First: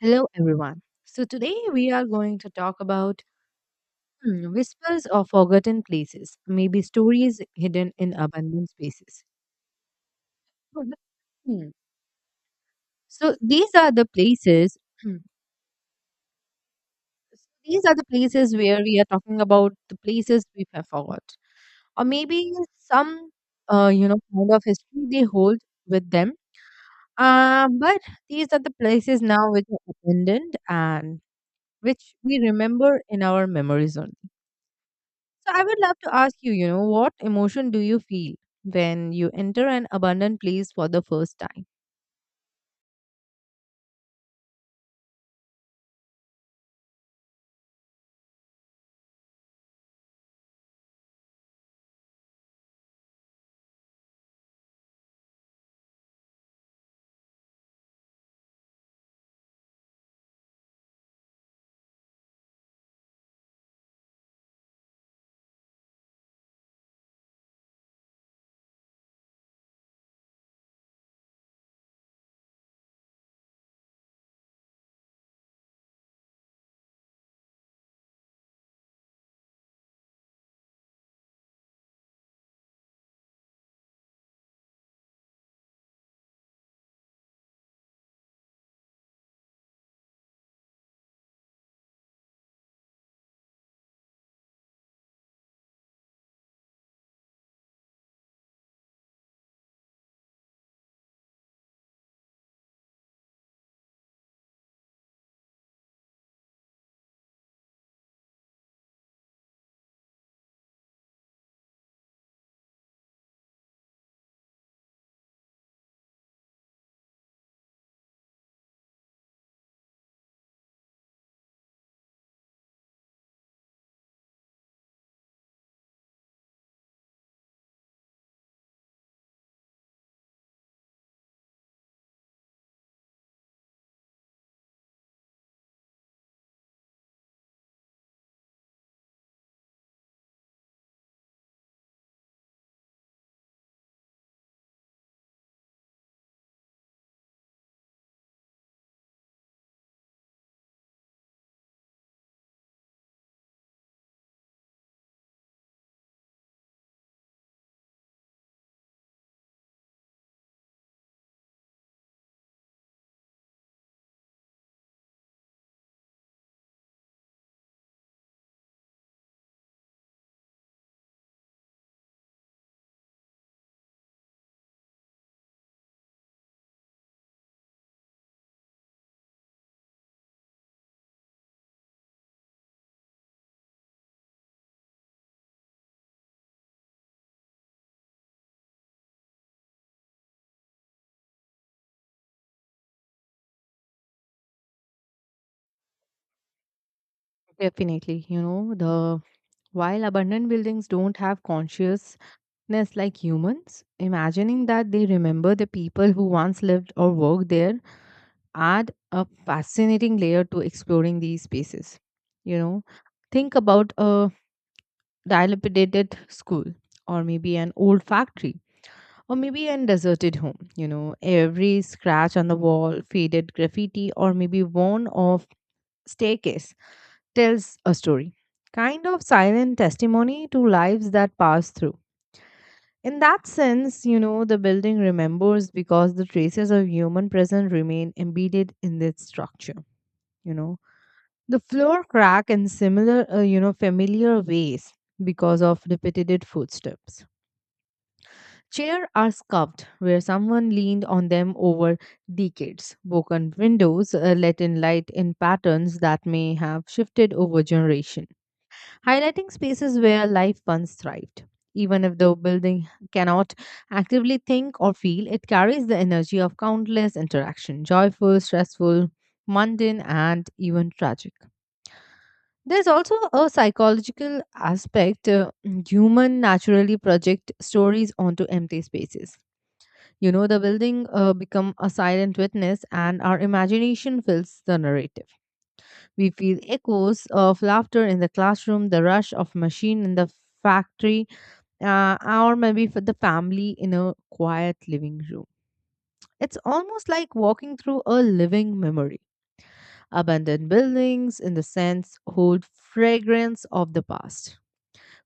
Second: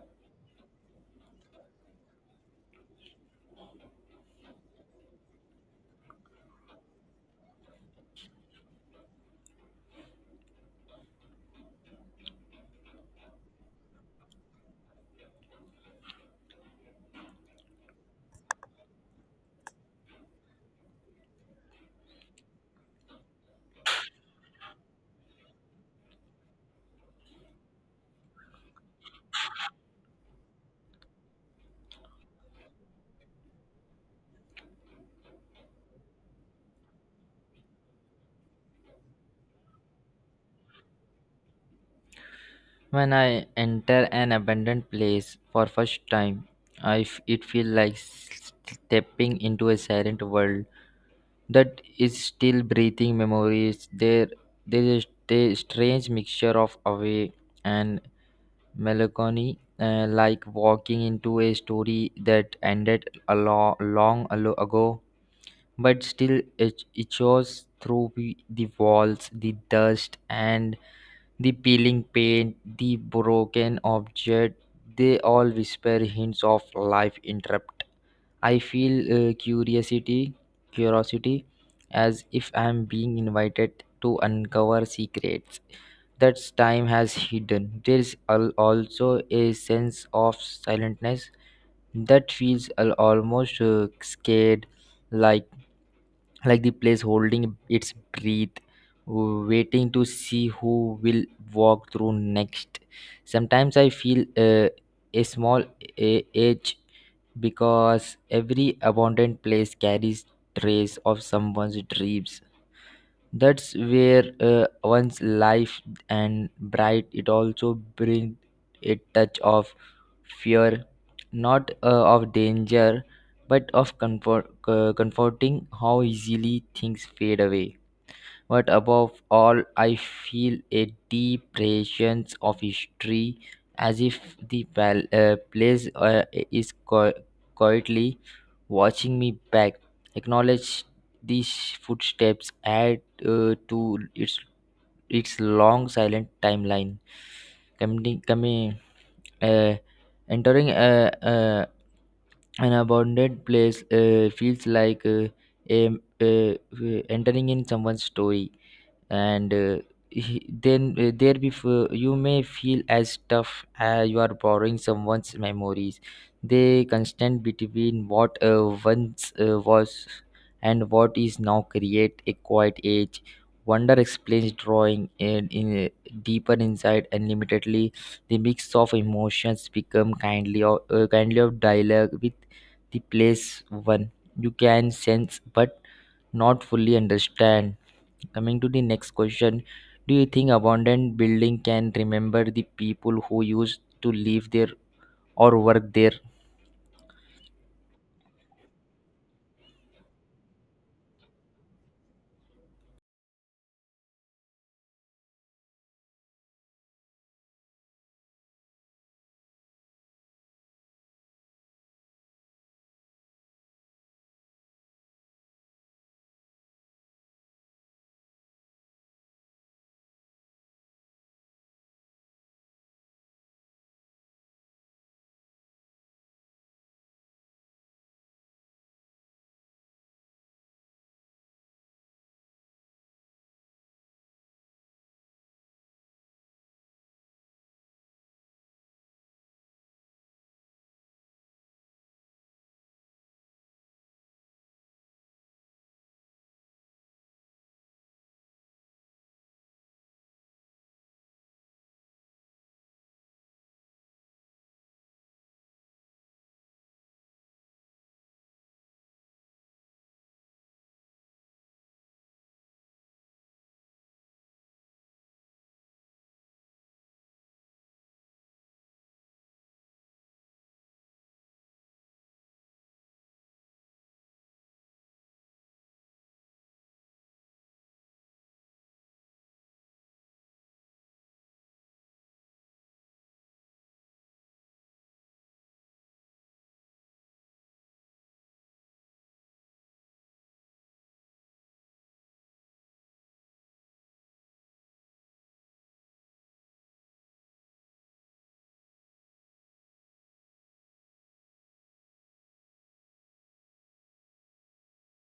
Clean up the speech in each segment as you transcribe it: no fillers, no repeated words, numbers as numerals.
Hello, everyone. So, today we are going to talk about whispers or forgotten places, maybe stories hidden in abandoned spaces. So, the- hmm, so these are the places. hmm, These are the places where we are talking about the places we have forgot, or maybe some, you know, kind of history they hold with them. But these are the places now which are abandoned and which we remember in our memories only. So I would love to ask you, you know, what emotion do you feel when you enter an abandoned place for the first time? When I enter an abandoned place for first time, it feels like stepping into a silent world that is still breathing memories. There is a strange mixture of awe and melancholy, like walking into a story that ended a long ago, but still it shows through the walls, the dust, and the peeling paint, the broken object. They all whisper hints of life interrupt. I feel uh, curiosity curiosity, as if I am being invited to uncover secrets that time has hidden. There is also a sense of silentness that feels almost scared, like like the place holding its breath, waiting to see who will walk through next. Sometimes I feel uh, a small edge because every abandoned place carries trace of someone's dreams. That's where one's life and bright. It also brings a touch of fear, not of danger, but of comfort, comforting how easily things fade away. But above all, I feel a deep presence of history, as if the place is quietly watching me back. Acknowledge these footsteps add to its its long silent timeline. Coming, coming, uh, entering an abandoned place feels like a, uh, entering in someone's story, and then there before you may feel as tough as you are borrowing someone's memories. They constant between what once was and what is now create a quiet age wonder explains drawing in deeper inside unlimitedly. The mix of emotions become kindly or kindly of dialogue with the place one you can sense but not fully understand. Coming to the next question, do you think abandoned building can remember the people who used to live there or work there? Definitely, you know, the while abandoned buildings don't have consciousness like humans, imagining that they remember the people who once lived or worked there add a fascinating layer to exploring these spaces. You know, think about a dilapidated school, or maybe an old factory, or maybe an deserted home. You know, every scratch on the wall, faded graffiti, or maybe worn off staircase tells a story. Kind of silent testimony to lives that pass through. In that sense, you know, the building remembers because the traces of human presence remain embedded in its structure, you know. The floor crack in you know, familiar ways because of repeated footsteps. Chairs are scuffed where someone leaned on them over decades. Broken windows let in light in patterns that may have shifted over generation, highlighting spaces where life once thrived. Even if the building cannot actively think or feel, it carries the energy of countless interaction, joyful, stressful, mundane, and even tragic. There's also a psychological aspect. Human naturally project stories onto empty spaces. You know, the building become a silent witness, and our imagination fills the narrative. We feel echoes of laughter in the classroom, the rush of machine in the factory, or maybe for the family in a quiet living room. It's almost like walking through a living memory. Abandoned buildings, in the sense, hold fragrance of the past,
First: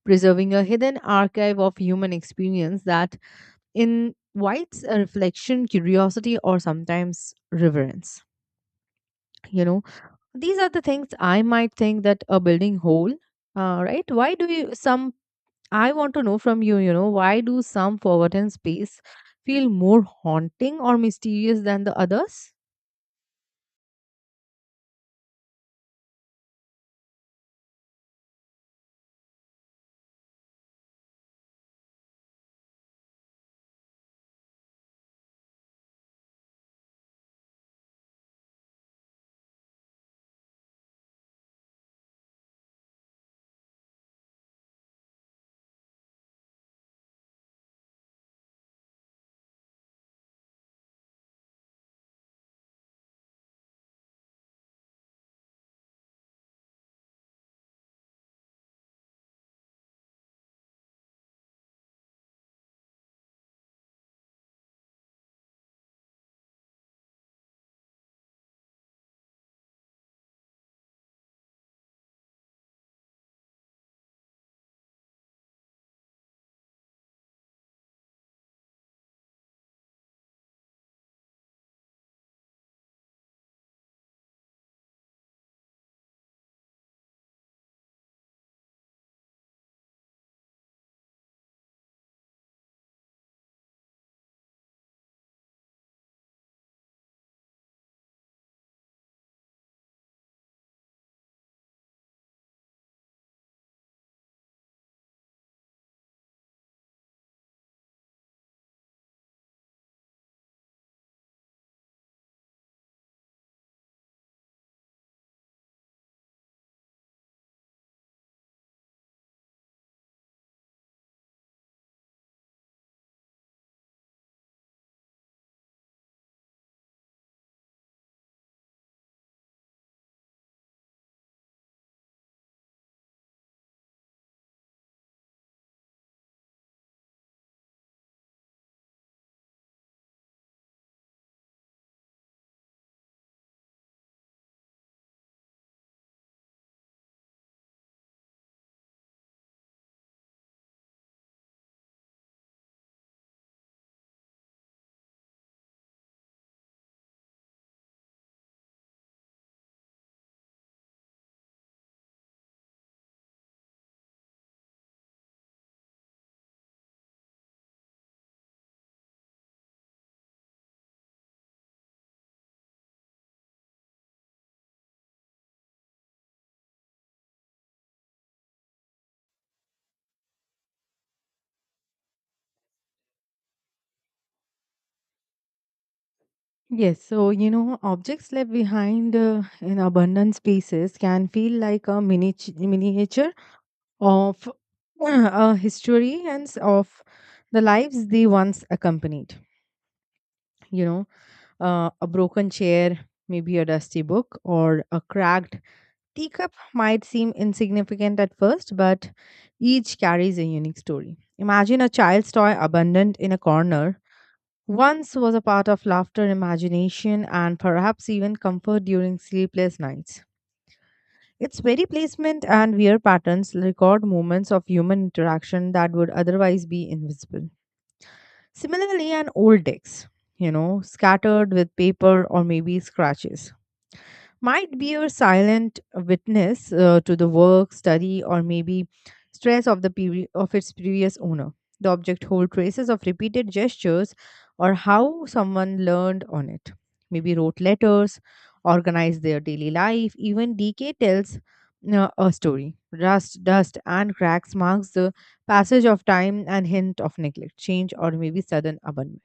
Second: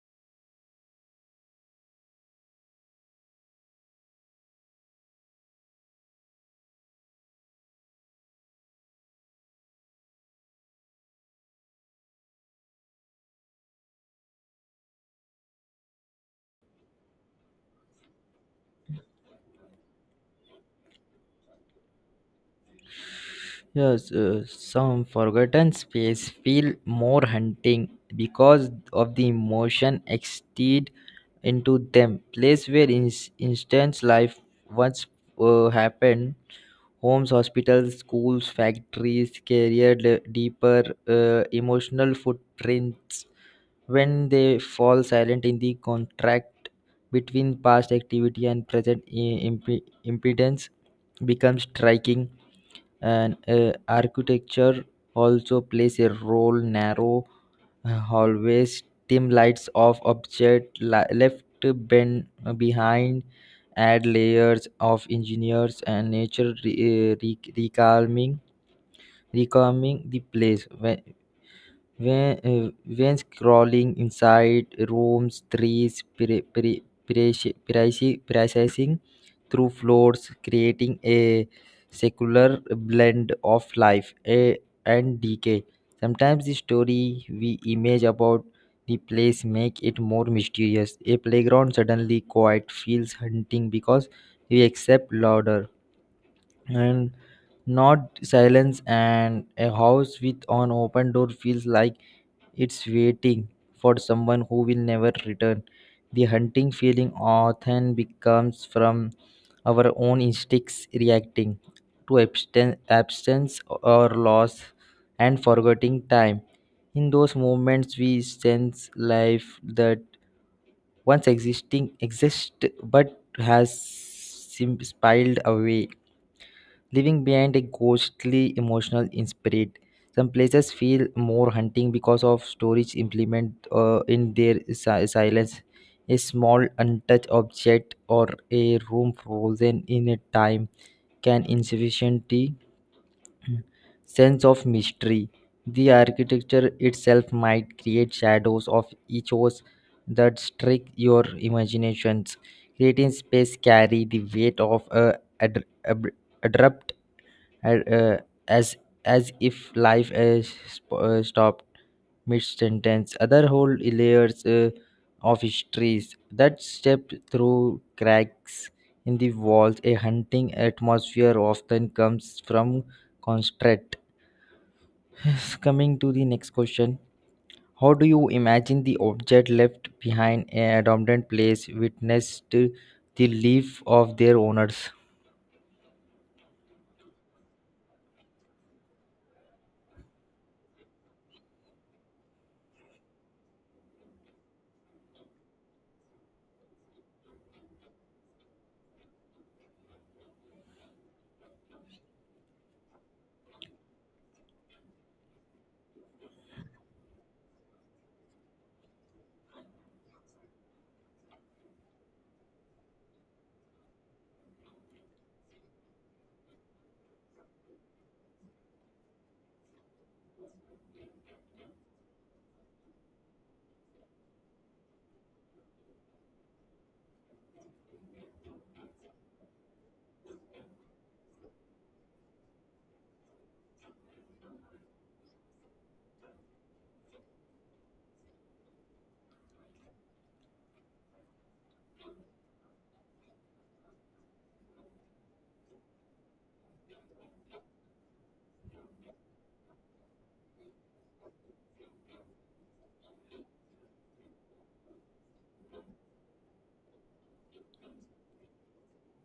preserving a hidden archive of human experience that invites a reflection, curiosity, or sometimes reverence. You know, these are the things I might think that a building whole, right? Why do you some? I want to know from you. You know, why do some forgotten space feel more haunting or mysterious than the others? Yes, some forgotten space feel more hunting because of the emotion extended into them. Place where instance life once happened, homes, hospitals, schools, factories, career deeper emotional footprints when they fall silent in the contract between past activity and present impedance becomes striking, and architecture also plays a role. Narrow hallways, dim lights of object left bent behind add layers of engineers, and nature recalming the place. When scrolling inside rooms, trees, processing through floors, creating a secular blend of life, and decay. Sometimes the story we image about the place make it more mysterious. A playground suddenly quiet feels hunting because we accept louder and not silence, and a house with an open door feels like it's waiting for someone who will never return. The hunting feeling often becomes from our own instincts reacting to absence or loss, and forgetting time. In those moments we sense life that once existing exists but has spiled away, leaving behind a ghostly emotional in spirit. Some places feel more hunting because of storage implement in their silence. A small untouched object or a room frozen in a time can insufficiently sense of mystery. The architecture itself might create shadows of echoes that strike your imaginations. Creating space carry the weight of a ad- ab- abrupt and, as as if life has stopped mid sentence. Other whole layers of histories that stepped through cracks in the walls. A hunting atmosphere often comes from constraint. Coming to the next question. How do you imagine the object left behind a abandoned place witnessed the leave of their owners? Yes, so you know, objects left behind in abundant spaces can feel like a miniature of a history and of the lives they once accompanied. You know, a broken chair, maybe a dusty book, or a cracked teacup might seem insignificant at first, but each carries a unique story. Imagine a child's toy abandoned in a corner. Once was a part of laughter, imagination, and perhaps even comfort during sleepless nights. Its very placement and wear patterns record moments of human interaction that would otherwise be invisible. Similarly, an old text, you know, scattered with paper or maybe scratches might be a silent witness to the work, study, or maybe stress of the of its previous owner. The object holds traces of repeated gestures or how someone learned on it. Maybe wrote letters, organized their daily life. Even decay tells a story. Rust, dust, and cracks marks the passage of time and hint of neglect, change, or maybe sudden abandonment.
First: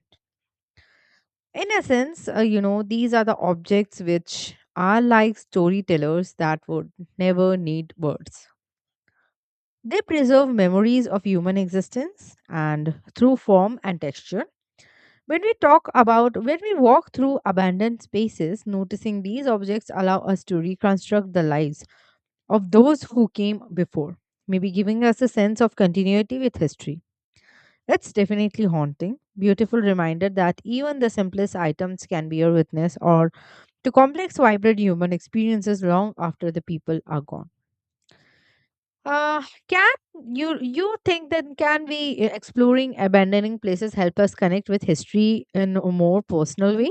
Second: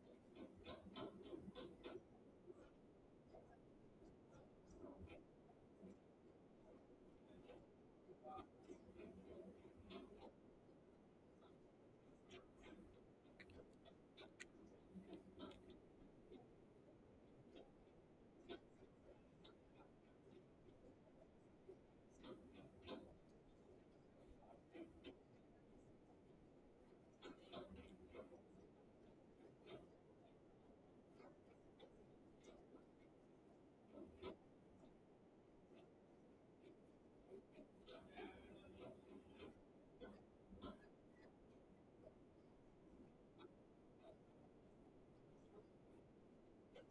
In essence, you know, these are the objects which are like storytellers that would never need words. They preserve memories of human existence and through form and texture. When we walk through abandoned spaces, noticing these objects allow us to reconstruct the lives of those who came before, maybe giving us a sense of continuity with history. It's definitely haunting, beautiful reminder that even the simplest items can be a witness or to complex, vibrant human experiences long after the people are gone. Uh, can you think that can we exploring abandoning places help us connect with history in a more personal way?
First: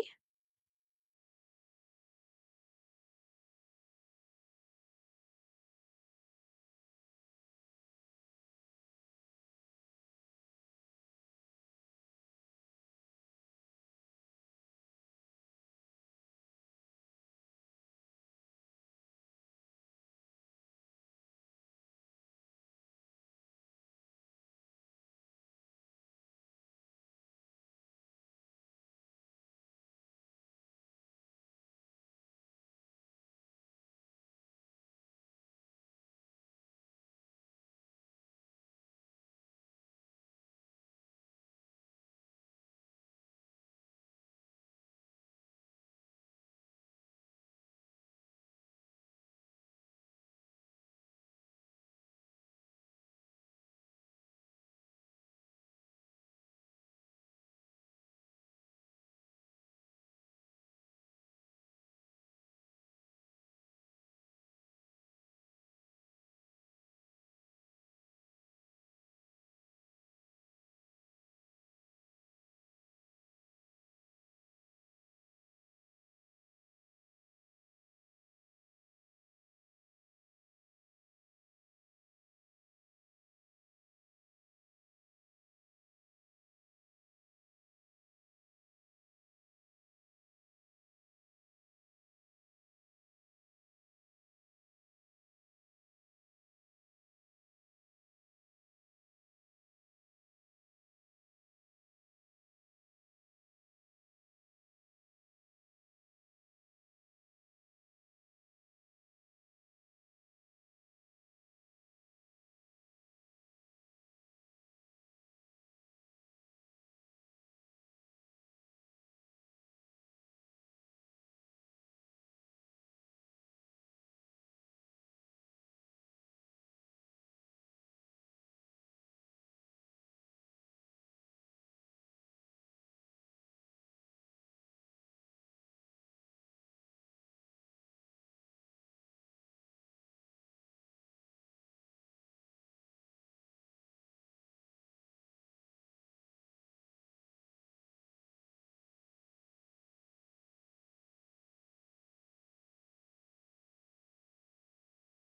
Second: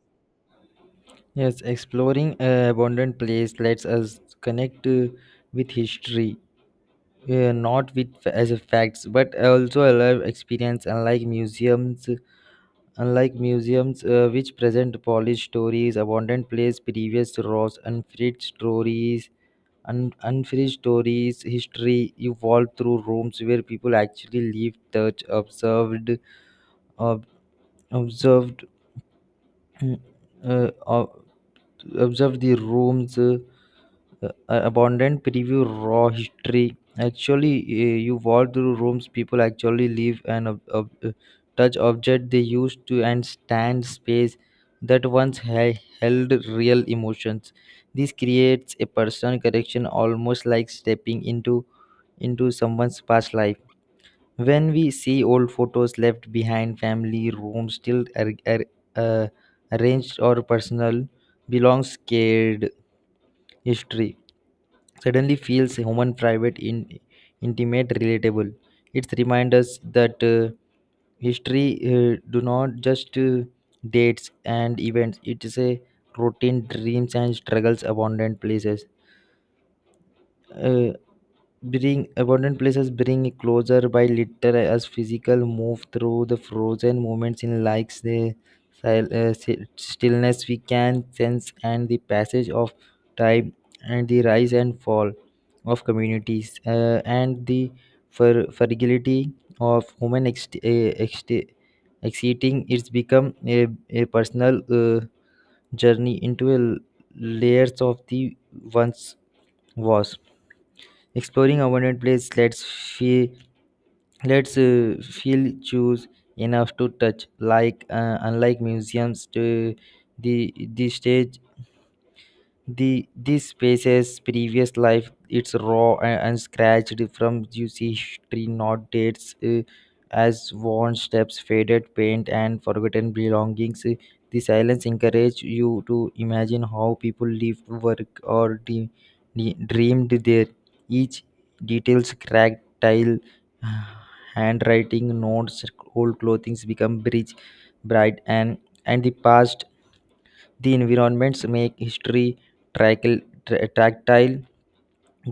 Yes, exploring a abandoned place lets us connect with history, not with as a facts, but also a live experience. Unlike museums, which present polished stories, abandoned place, previous rows, unfinished stories, unfinished stories, history evolved through rooms where people actually lived, touch, observed, ob- observed, uh, ob- observed the rooms. Abundant preview raw history actually you walk through rooms people actually live and touch object they used to and stand space that once held real emotions. This creates a personal connection, almost like stepping into someone's past life. When we see old photos left behind, family rooms still uh, arranged or personal belongs scared history suddenly feels human, private, intimate, relatable. It reminds us that history do not just dates and events. It is a routine, dreams and struggles, abundant places. Uh, Bring abundant places bring it closer by little as physical move through the frozen moments in likes the stillness we can sense and the passage of time, and the rise and fall of communities, and the fragility of human exceeding. It's become a personal, journey into layers of the once was. Exploring abandoned places lets feel choose enough to touch. Like unlike museums. To the stage, the this spaces previous life, it's raw and scratched from juicy history, not dates as worn steps, faded paint, and forgotten belongings. The silence encourage you to imagine how people lived work or dreamed there. Each details cracked tile handwriting notes old clothings become bridge bright and the past. The environments make history tactile,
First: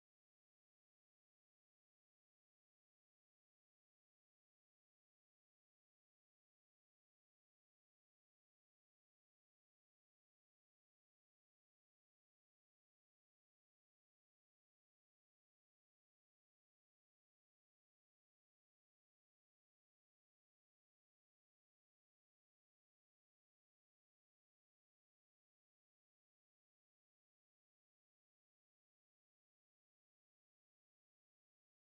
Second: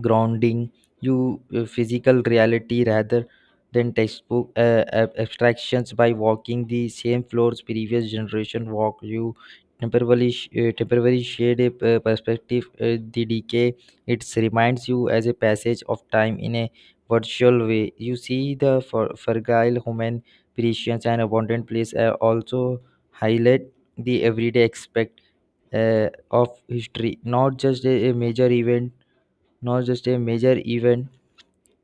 grounding you physical reality rather than textbook abstractions. By walking the same floors previous generation walk, you temporarily shade a perspective. The decay it reminds you as a passage of time in a virtual way. You see the fragile human precious, and abundant place also highlight the everyday aspect of history, not just a major event, not just a major event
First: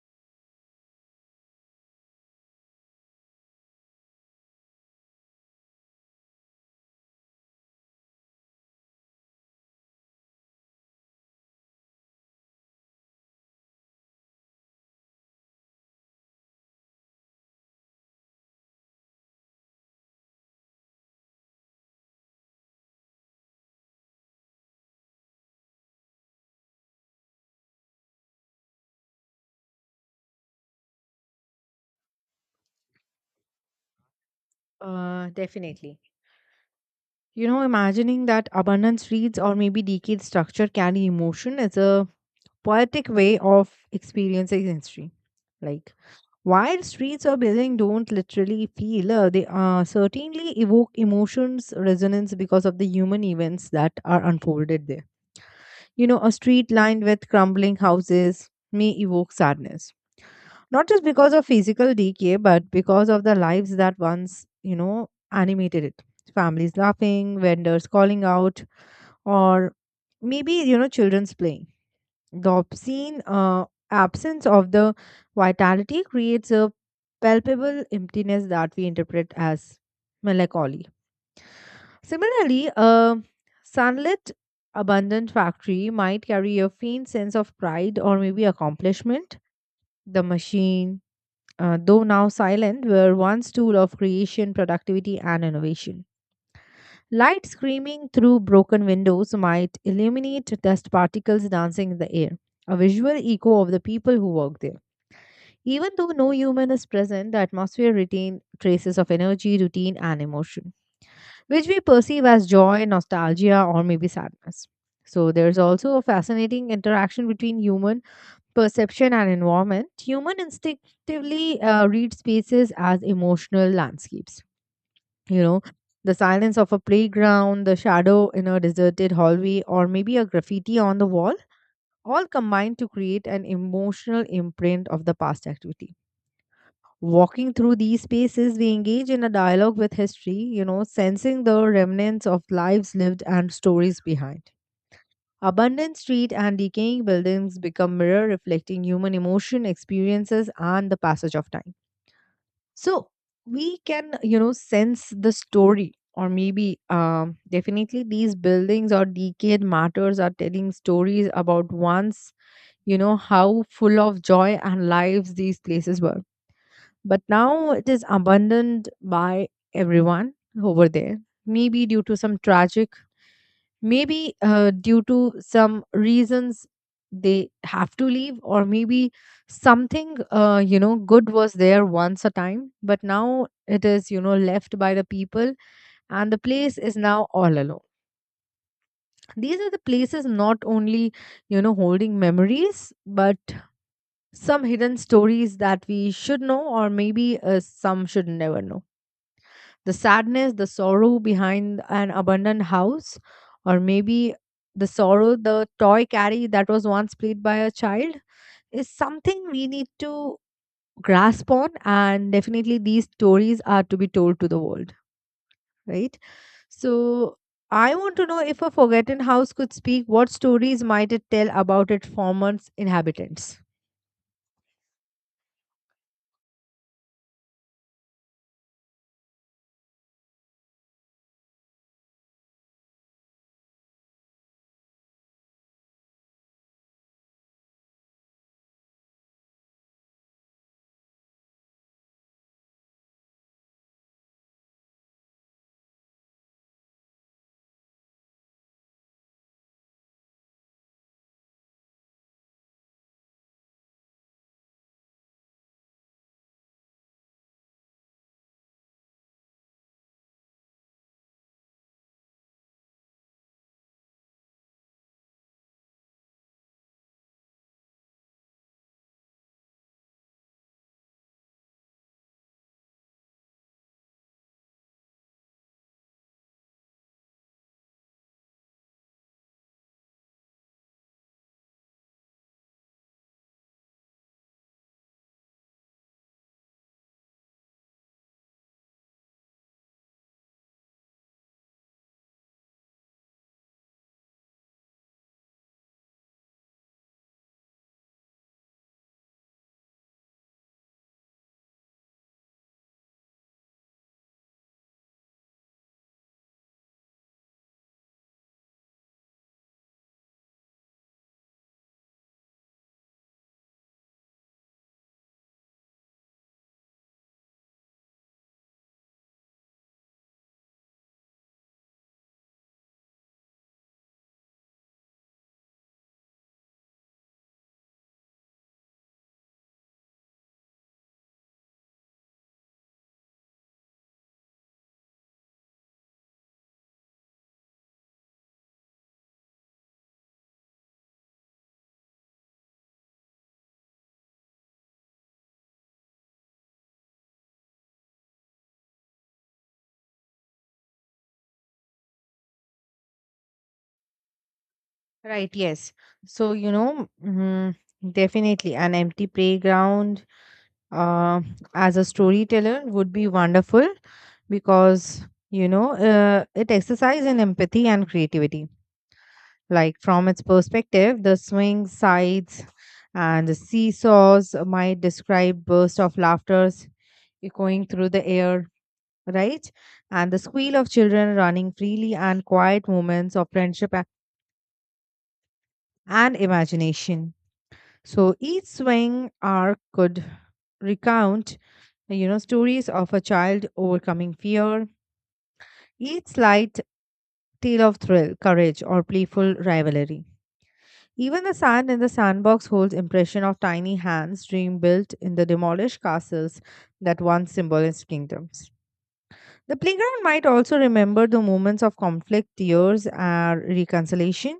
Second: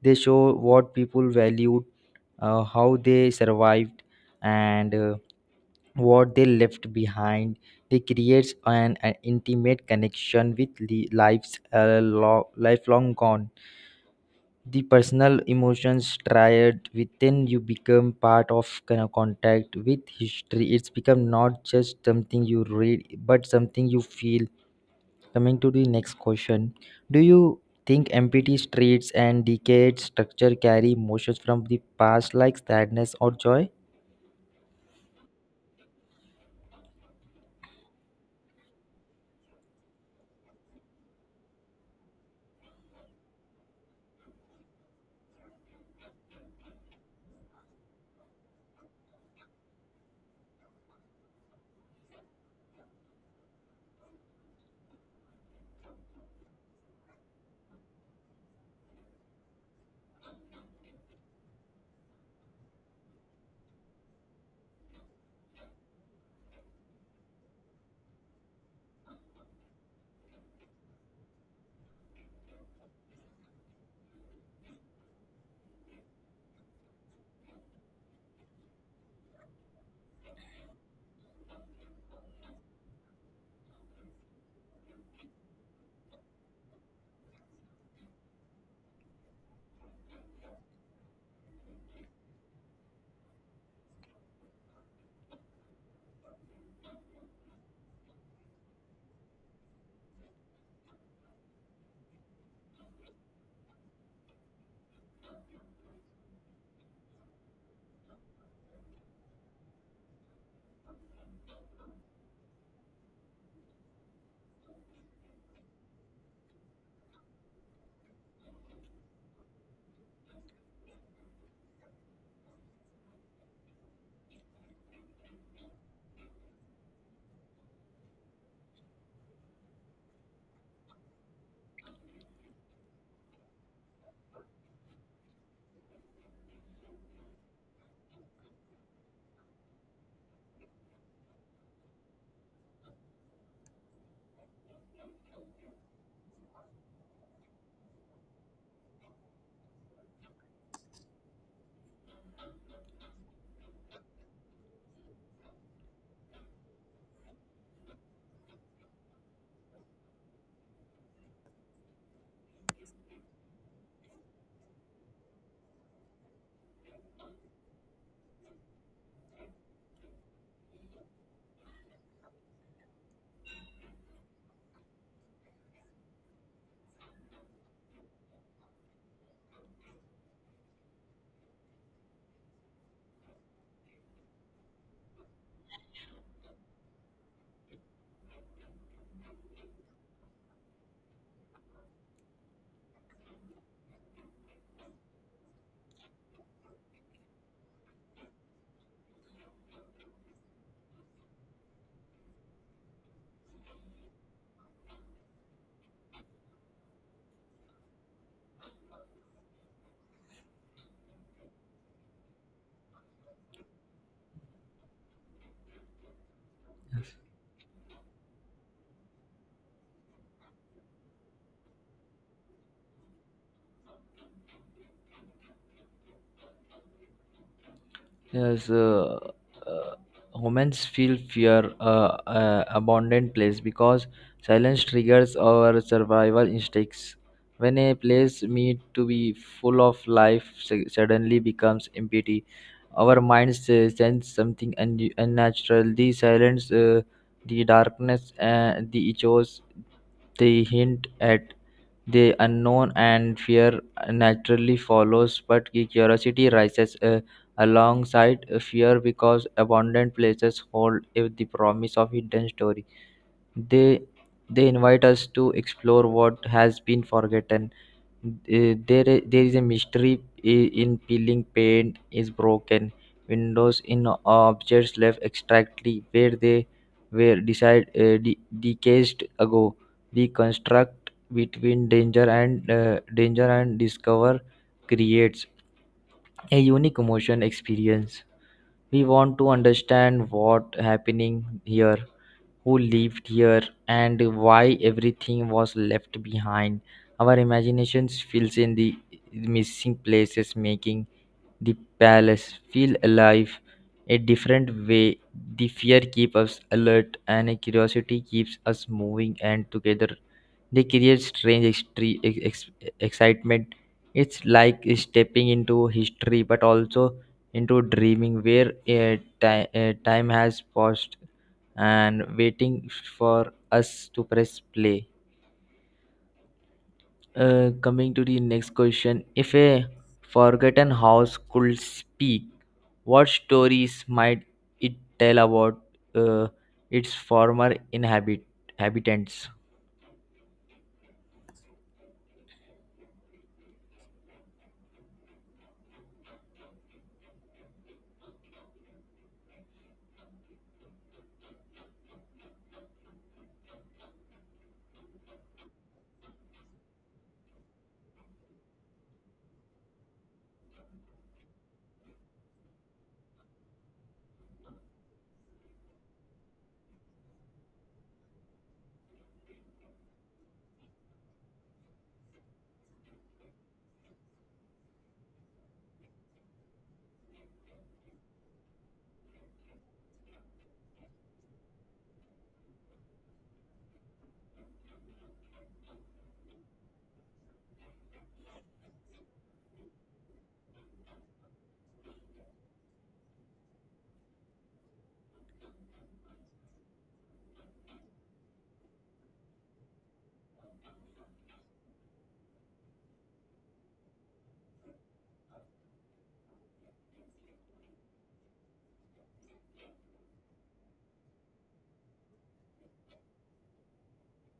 they show what people valued, how they survived, and what they left behind. They creates an intimate connection with lives, lifelong gone. The personal emotions triad within you become part of kind of contact with history. It's become not just something you read, but something you feel. Coming to the next question, do you think empty streets and decayed structure carry emotions from the past like sadness or joy? Definitely. You know, imagining that abandoned streets or maybe decayed structure carry emotion is a poetic way of experiencing history. Like, while streets of Beijing don't literally feel, they certainly evoke emotions resonance because of the human events that are unfolded there. You know, a street lined with crumbling houses may evoke sadness, not just because of physical decay, but because of the lives that once, you know, animated it. Families laughing, vendors calling out, or maybe, you know, children's playing the obscene absence of the vitality creates a palpable emptiness that we interpret as melancholy. Similarly, a sunlit, abundant factory might carry a faint sense of pride or maybe accomplishment. The machine, though now silent, were once tool of creation, productivity, and innovation. Light screaming through broken windows might illuminate dust particles dancing in the air, a visual echo of the people who work there. Even though no human is present, the atmosphere retains traces of energy, routine, and emotion, which we perceive as joy, nostalgia, or maybe sadness. So, there's also a fascinating interaction between human perception and environment. Human instinctively read spaces as emotional landscapes, you know, the silence of a playground, the shadow in a deserted hallway, or maybe a graffiti on the wall all combine to create an emotional imprint of the past activity. Walking through these spaces, we engage in a dialogue with history, you know, sensing the remnants of lives lived and stories behind. Abandoned street and decaying buildings become mirror reflecting human emotion experiences and the passage of time. So we can, you know, sense the story, or maybe definitely these buildings or decayed matters are telling stories about once, you know, how full of joy and lives these places were, but now it is abandoned by everyone over there, maybe due to some tragic, maybe due to some reasons they have to leave, or maybe something you know good was there once a time, but now it is, you know, left by the people, and the place is now all alone. These are the places not only, you know, holding memories but some hidden stories that we should know, or maybe some should never know. The sadness, the sorrow behind an abandoned house, or maybe the sorrow the toy carry that was once played by a child is something we need to grasp on, and definitely these stories are to be told to the world, right? So I want to know, if a forgotten house could speak, what stories might it tell about its former inhabitants? Yes, uh, humans feel fear, abandoned place because silence triggers our survival instincts. When a place meant to be full of life suddenly becomes empty, our minds sense something unnatural. The silence, the darkness, the echoes, they hint at the unknown, and fear naturally follows, but the curiosity rises alongside fear because abandoned places hold the promise of hidden story. They they invite us to explore what has been forgotten. There is a mystery in peeling paint, is broken windows, in objects left exactly where they were decades ago. The construct between danger and discover creates a unique emotion experience. We want to understand what happening here, who lived here, and why everything was left behind. Our imaginations fills in the missing places, making the palace feel alive a different way. The fear keeps us alert and curiosity keeps us moving and together. They create strange excitement. It's like stepping into history, but also into dreaming where time has paused and waiting for us to press play. Coming to the next question. If a forgotten house could speak, what stories might it tell about uh, its former inhabitants? Right, yes. So, you know, definitely an empty playground uh, as a storyteller would be wonderful because, you know, it exercises in empathy and creativity. Like from its perspective, the swing sides and the seesaws might describe bursts of laughter echoing through the air, right? And the squeal of children running freely and quiet moments of friendship and imagination. So each swing arc could recount, you know, stories of a child overcoming fear, each slight tale of thrill, courage, or playful rivalry. Even the sand in the sandbox holds impression of tiny hands dream built in the demolished castles that once symbolized kingdoms. The playground might also remember the moments of conflict, tears, and reconciliation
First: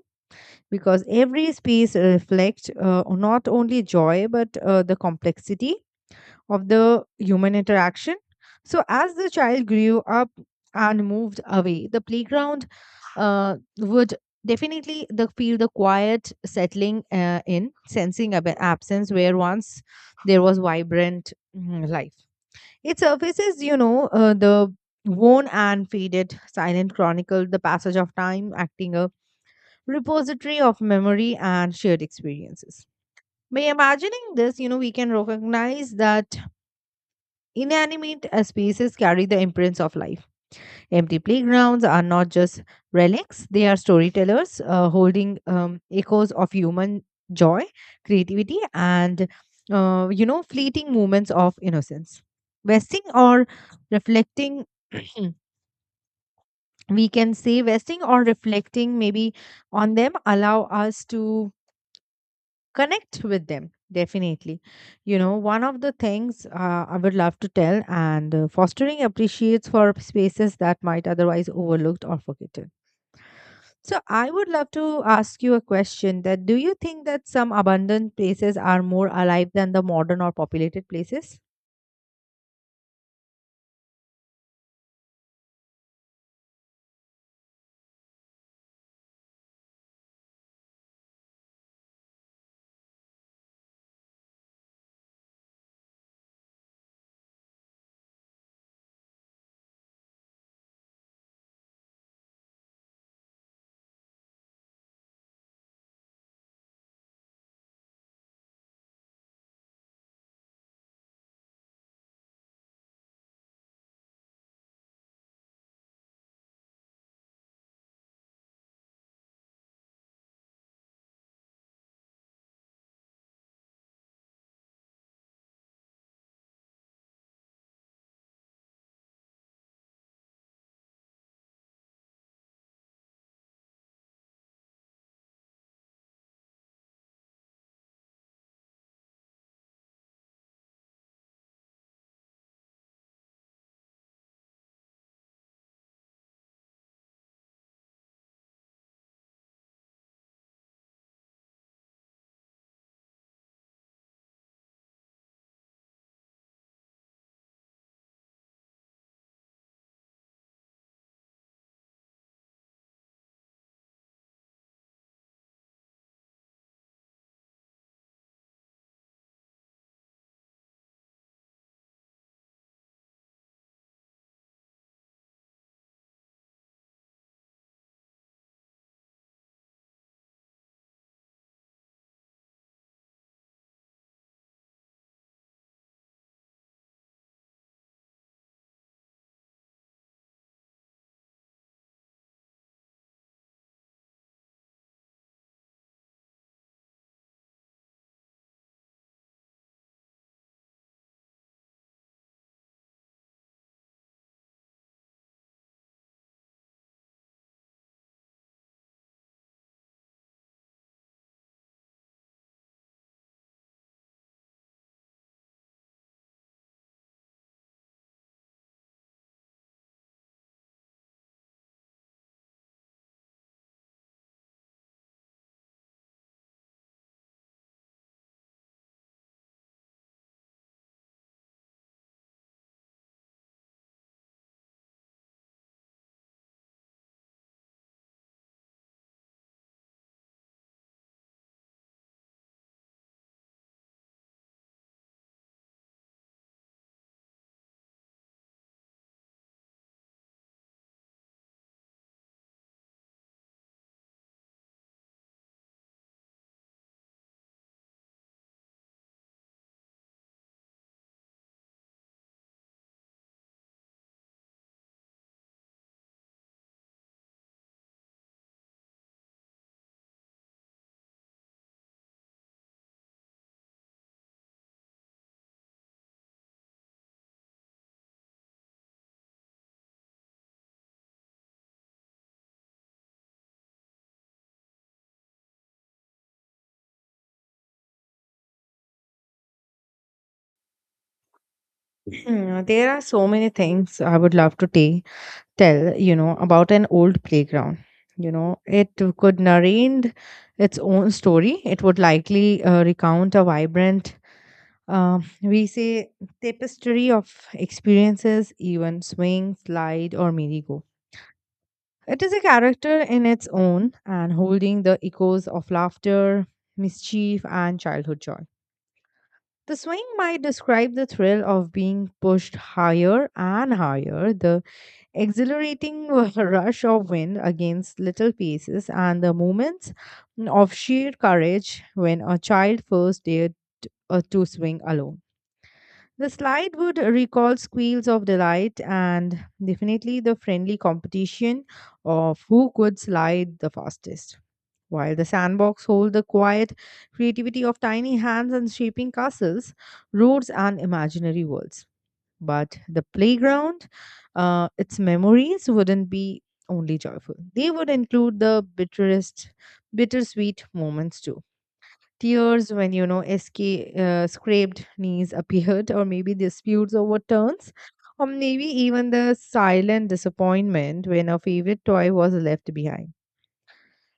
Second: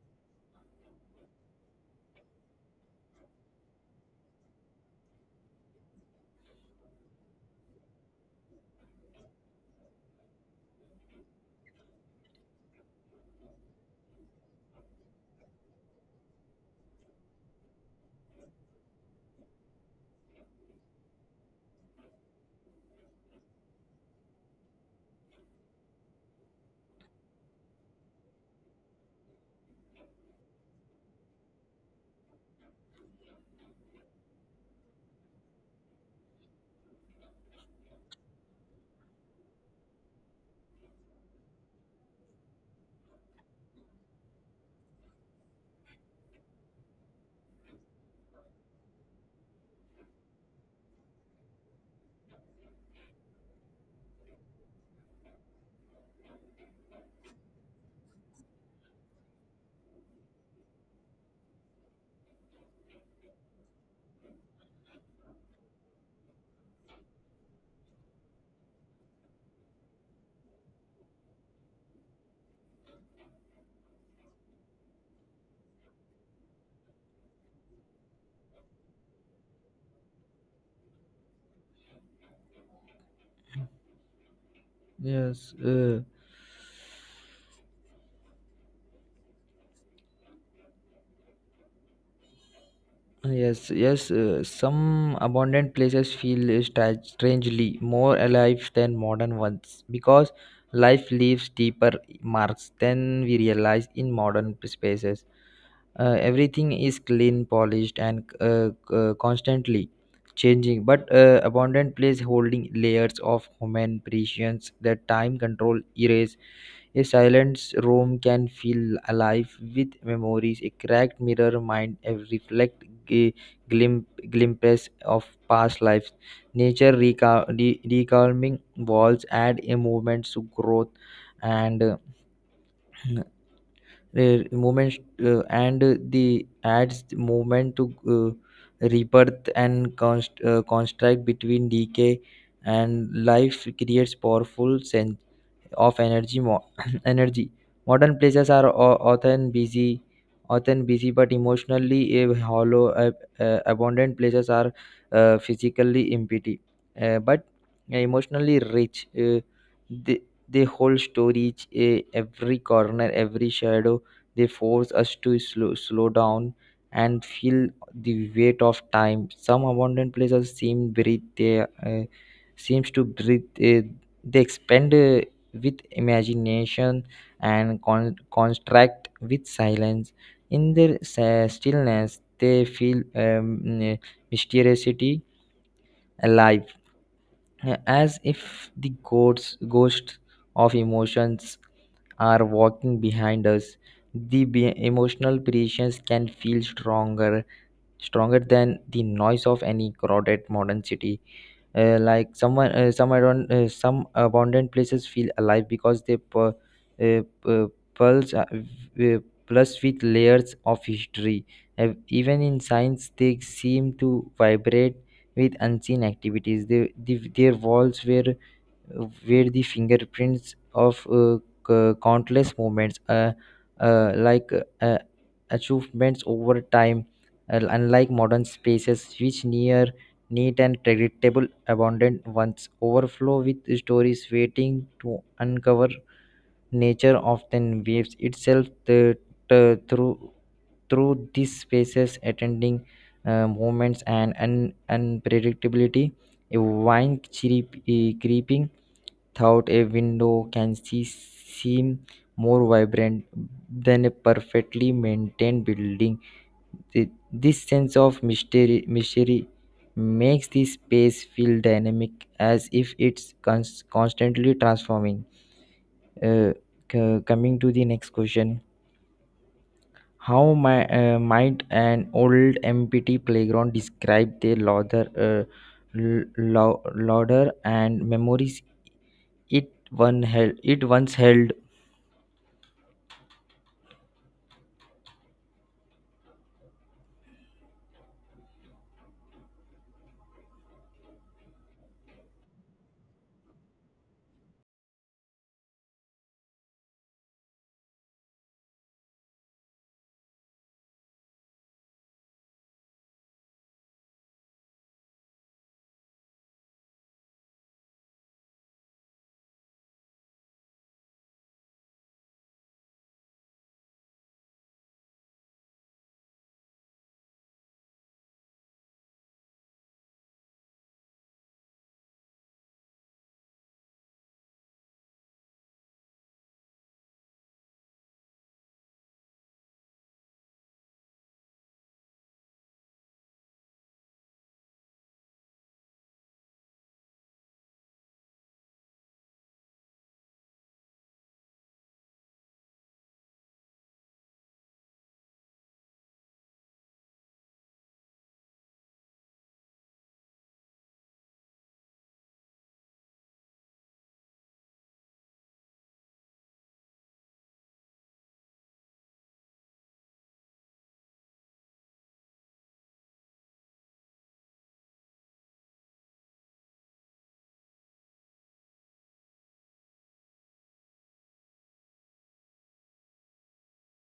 because every space reflects not only joy but the complexity of the human interaction. So, as the child grew up and moved away, the playground would definitely feel the quiet settling in, sensing absence where once there was vibrant life. It surfaces, you know, the worn and faded silent chronicle, the passage of time, acting a repository of memory and shared experiences. By imagining this, you know, we can recognize that inanimate spaces carry the imprints of life. Empty playgrounds are not just relics, they are storytellers holding echoes of human joy, creativity, and you know, fleeting moments of innocence. Vesting or reflecting, we can say, vesting or reflecting maybe on them allow us to connect with them. Definitely, you know, one of the things I would love to tell, and fostering appreciates for spaces that might otherwise overlooked or forgotten. So I would love to ask you a question, that do you think that some abandoned places are more alive than the modern or populated places? Yes, yes, yes. Some abandoned places feel strangely more alive than modern ones because life leaves deeper marks than we realize in modern spaces. Everything is clean polished, and constantly changing, but abundant place holding layers of human prescience that time control erase. A silent room can feel alive with memories. A cracked mirror mind reflect glimpses of past lives. Nature recalming walls add a movement to growth, and movement, and the adds movement to rebirth, and construct between decay and life creates powerful sense of energy energy. Modern places are often busy but emotionally hollow. Abundant places are physically empty, but emotionally rich. They, they hold storage, every corner, every shadow. They force us to slow down and feel the weight of time. Some abundant places seem breathe, they seems to breathe, they expand with imagination and contract with silence. In their stillness, they feel mysteriousity alive, as if the ghosts of emotions are walking behind us. The emotional precisions can feel stronger than the noise of any crowded modern city. Like someone some around some abundant places feel alive because they pulse uh, plus with layers of history. Even in science they seem to vibrate with unseen activities. They, the Their walls were where the fingerprints of countless moments, like uh, achievements over time, unlike modern spaces which near neat and predictable, abundant ones overflow with stories waiting to uncover. Nature often waves itself the- through through these spaces, attending movements and unpredictability. A vine creeping without a window can seem more vibrant than a perfectly maintained building. This sense of mystery makes the space feel dynamic, as if it's constantly transforming. Uh, coming to the next question. How might an old empty playground describe the l- lou- louder and memories it once held? Hmm, there are so many things I would love to tell, you know, about an old playground. You know, it could narrate its own story. It would likely recount a vibrant, we say, tapestry of experiences, even swing, slide, or merry-go. It is a character in its own and holding the echoes of laughter, mischief, and childhood joy. The swing might describe the thrill of being pushed higher and higher, the exhilarating rush of wind against little paces, and the moments of sheer courage when a child first dared to swing alone. The slide would recall squeals of delight and definitely the friendly competition of who could slide the fastest. While the sandbox hold the quiet creativity of tiny hands and shaping castles, roads, and imaginary worlds. But the playground, its memories wouldn't be only joyful. They would include the bittersweet moments too. Tears when, you know, scraped knees appeared, or maybe disputes over turns, or maybe even the silent disappointment when a favorite toy was left behind.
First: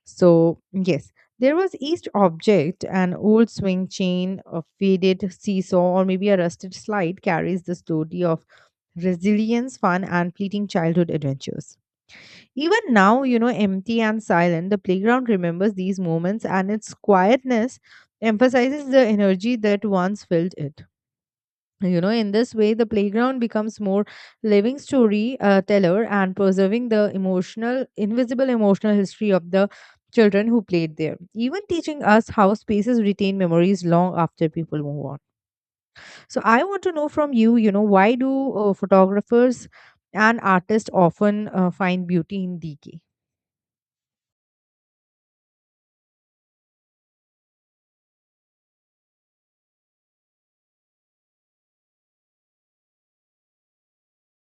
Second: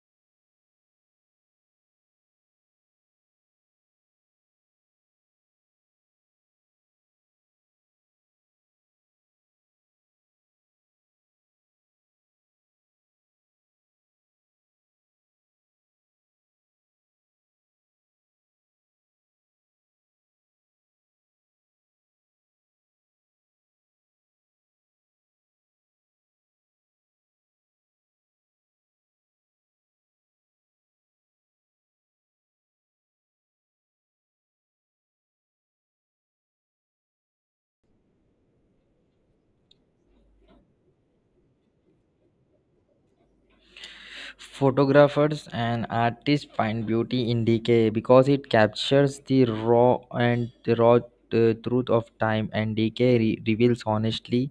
So, yes, there was each object an old swing chain, a faded seesaw, or maybe a rusted slide carries the story of resilience, fun, and fleeting childhood adventures. Even now, you know, empty and silent, the playground remembers these moments, and its quietness emphasizes the energy that once filled it. You know, in this way, the playground becomes more living story teller and preserving the emotional, invisible emotional history of the children who played there, even teaching us how spaces retain memories long after people move on. So, I want to know from you, you know, why do photographers and artists often find beauty in decay? Photographers and artists find beauty in decay because it captures the raw truth of time, and decay reveals honestly.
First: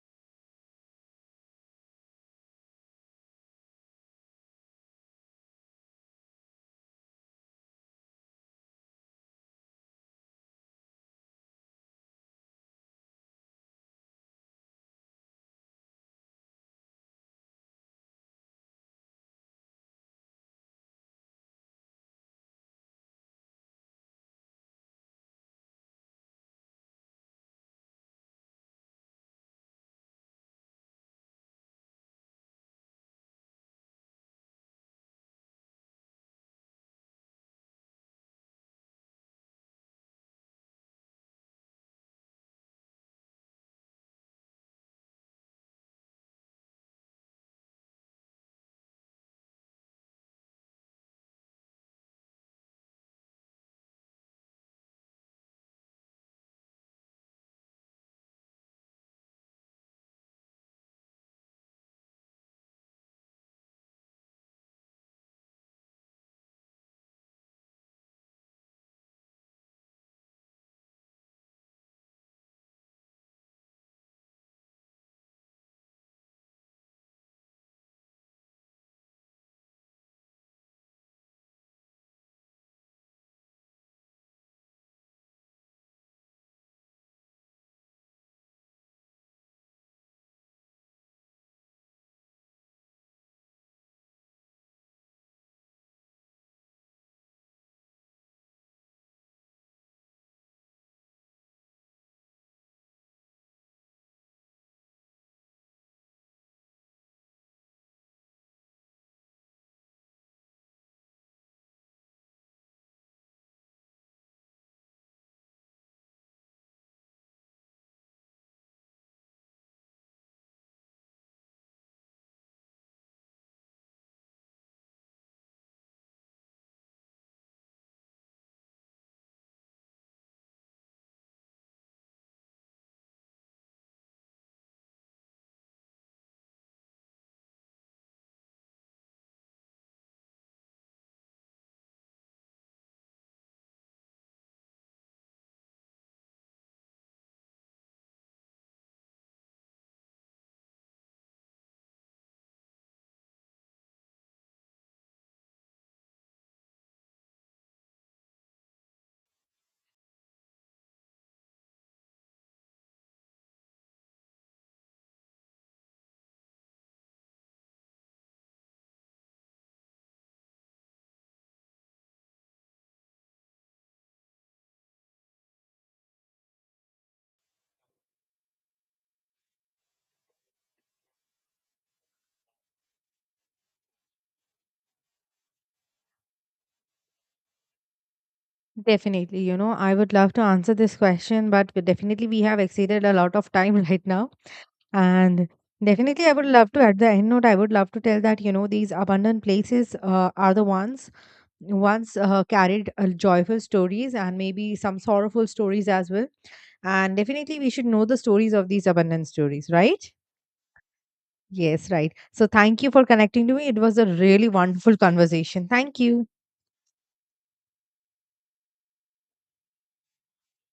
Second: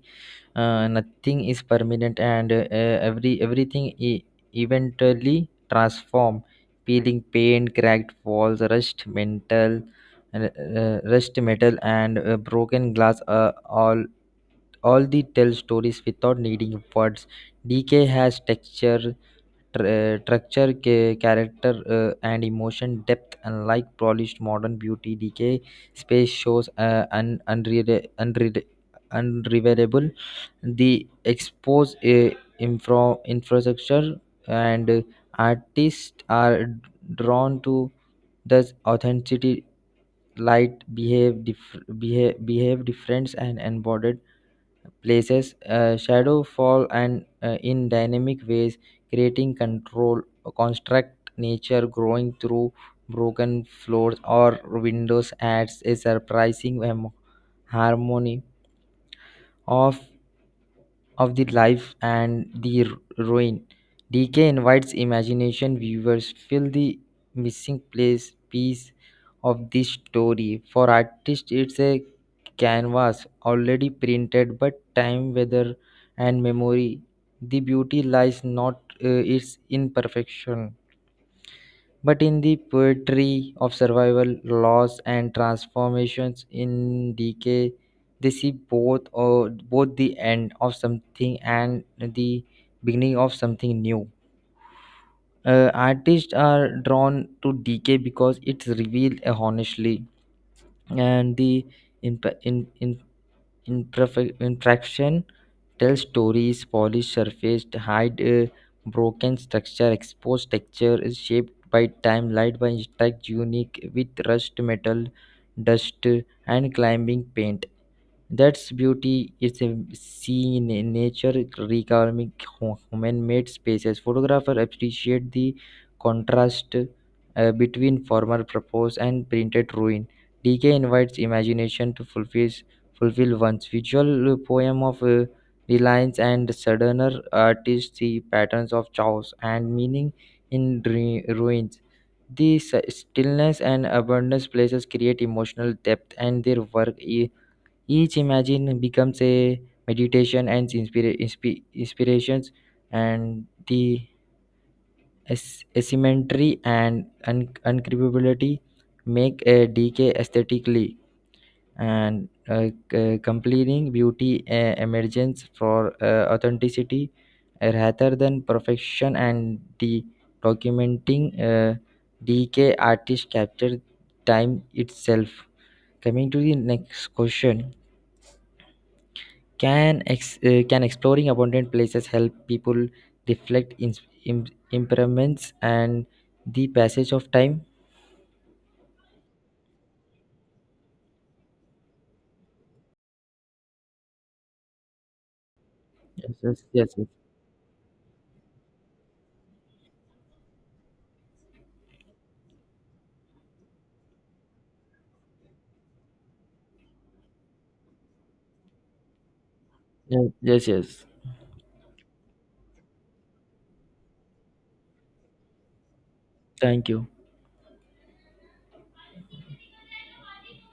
Nothing is permanent, and everything eventually transform. Peeling paint, cracked walls, rust metal, and broken glass, all the tell stories without needing words. Decay has texture. Structure, character, and emotion depth, unlike polished modern beauty, decay space shows an unreverable. The exposed infrastructure, and artists are drawn to this authenticity. Light behave difference and embodied places, shadow fall and in dynamic ways creating control construct, nature growing through broken floors or windows adds a surprising harmony of of the life and the ruin. DK invites imagination viewers fill the missing place piece of this story. For artists, it's a canvas already printed, but time, weather, and memory. The beauty lies not its imperfection but in the poetry of survival, loss, and transformations. In decay, they see both the end of something and the beginning of something new. Artists are drawn to decay because it reveals honestly, and the imp- in, imperfect imperfection tell stories. Polished surface hide broken structure. Exposed texture is shaped by time, light by impact, unique with rust metal, dust, and climbing paint. That's beauty is a seen in nature recalming human-made spaces. Photographers appreciate the contrast between former purpose and printed ruin. Decay invites imagination to fulfill one's visual poem of reliance and sojourner. Artists see patterns of chaos and meaning in ruins. The stillness and abundance places create emotional depth, and their work each imagine becomes a meditation and inspirations, and the asymmetry and uncreepability make a decay aesthetically and completing beauty emergence for authenticity rather than perfection, and the documenting decay artist capture time itself. Coming to the next question. Can exploring abundant places help people reflect in, impairments and the passage of time? Definitely, you know, I would love to answer this question, but definitely we have exceeded a lot of time right now. And definitely, Yes, I would yes, love to, yes, at yes, the end note, I would love to tell that, you know, these abundant places are the ones, once carried joyful stories and maybe some sorrowful stories as well. And definitely, we should know the stories of these abundant stories, right? yes, yes. Yes. Yes, right. So, thank you for connecting to me. It was a really wonderful conversation. Thank you. Thank you.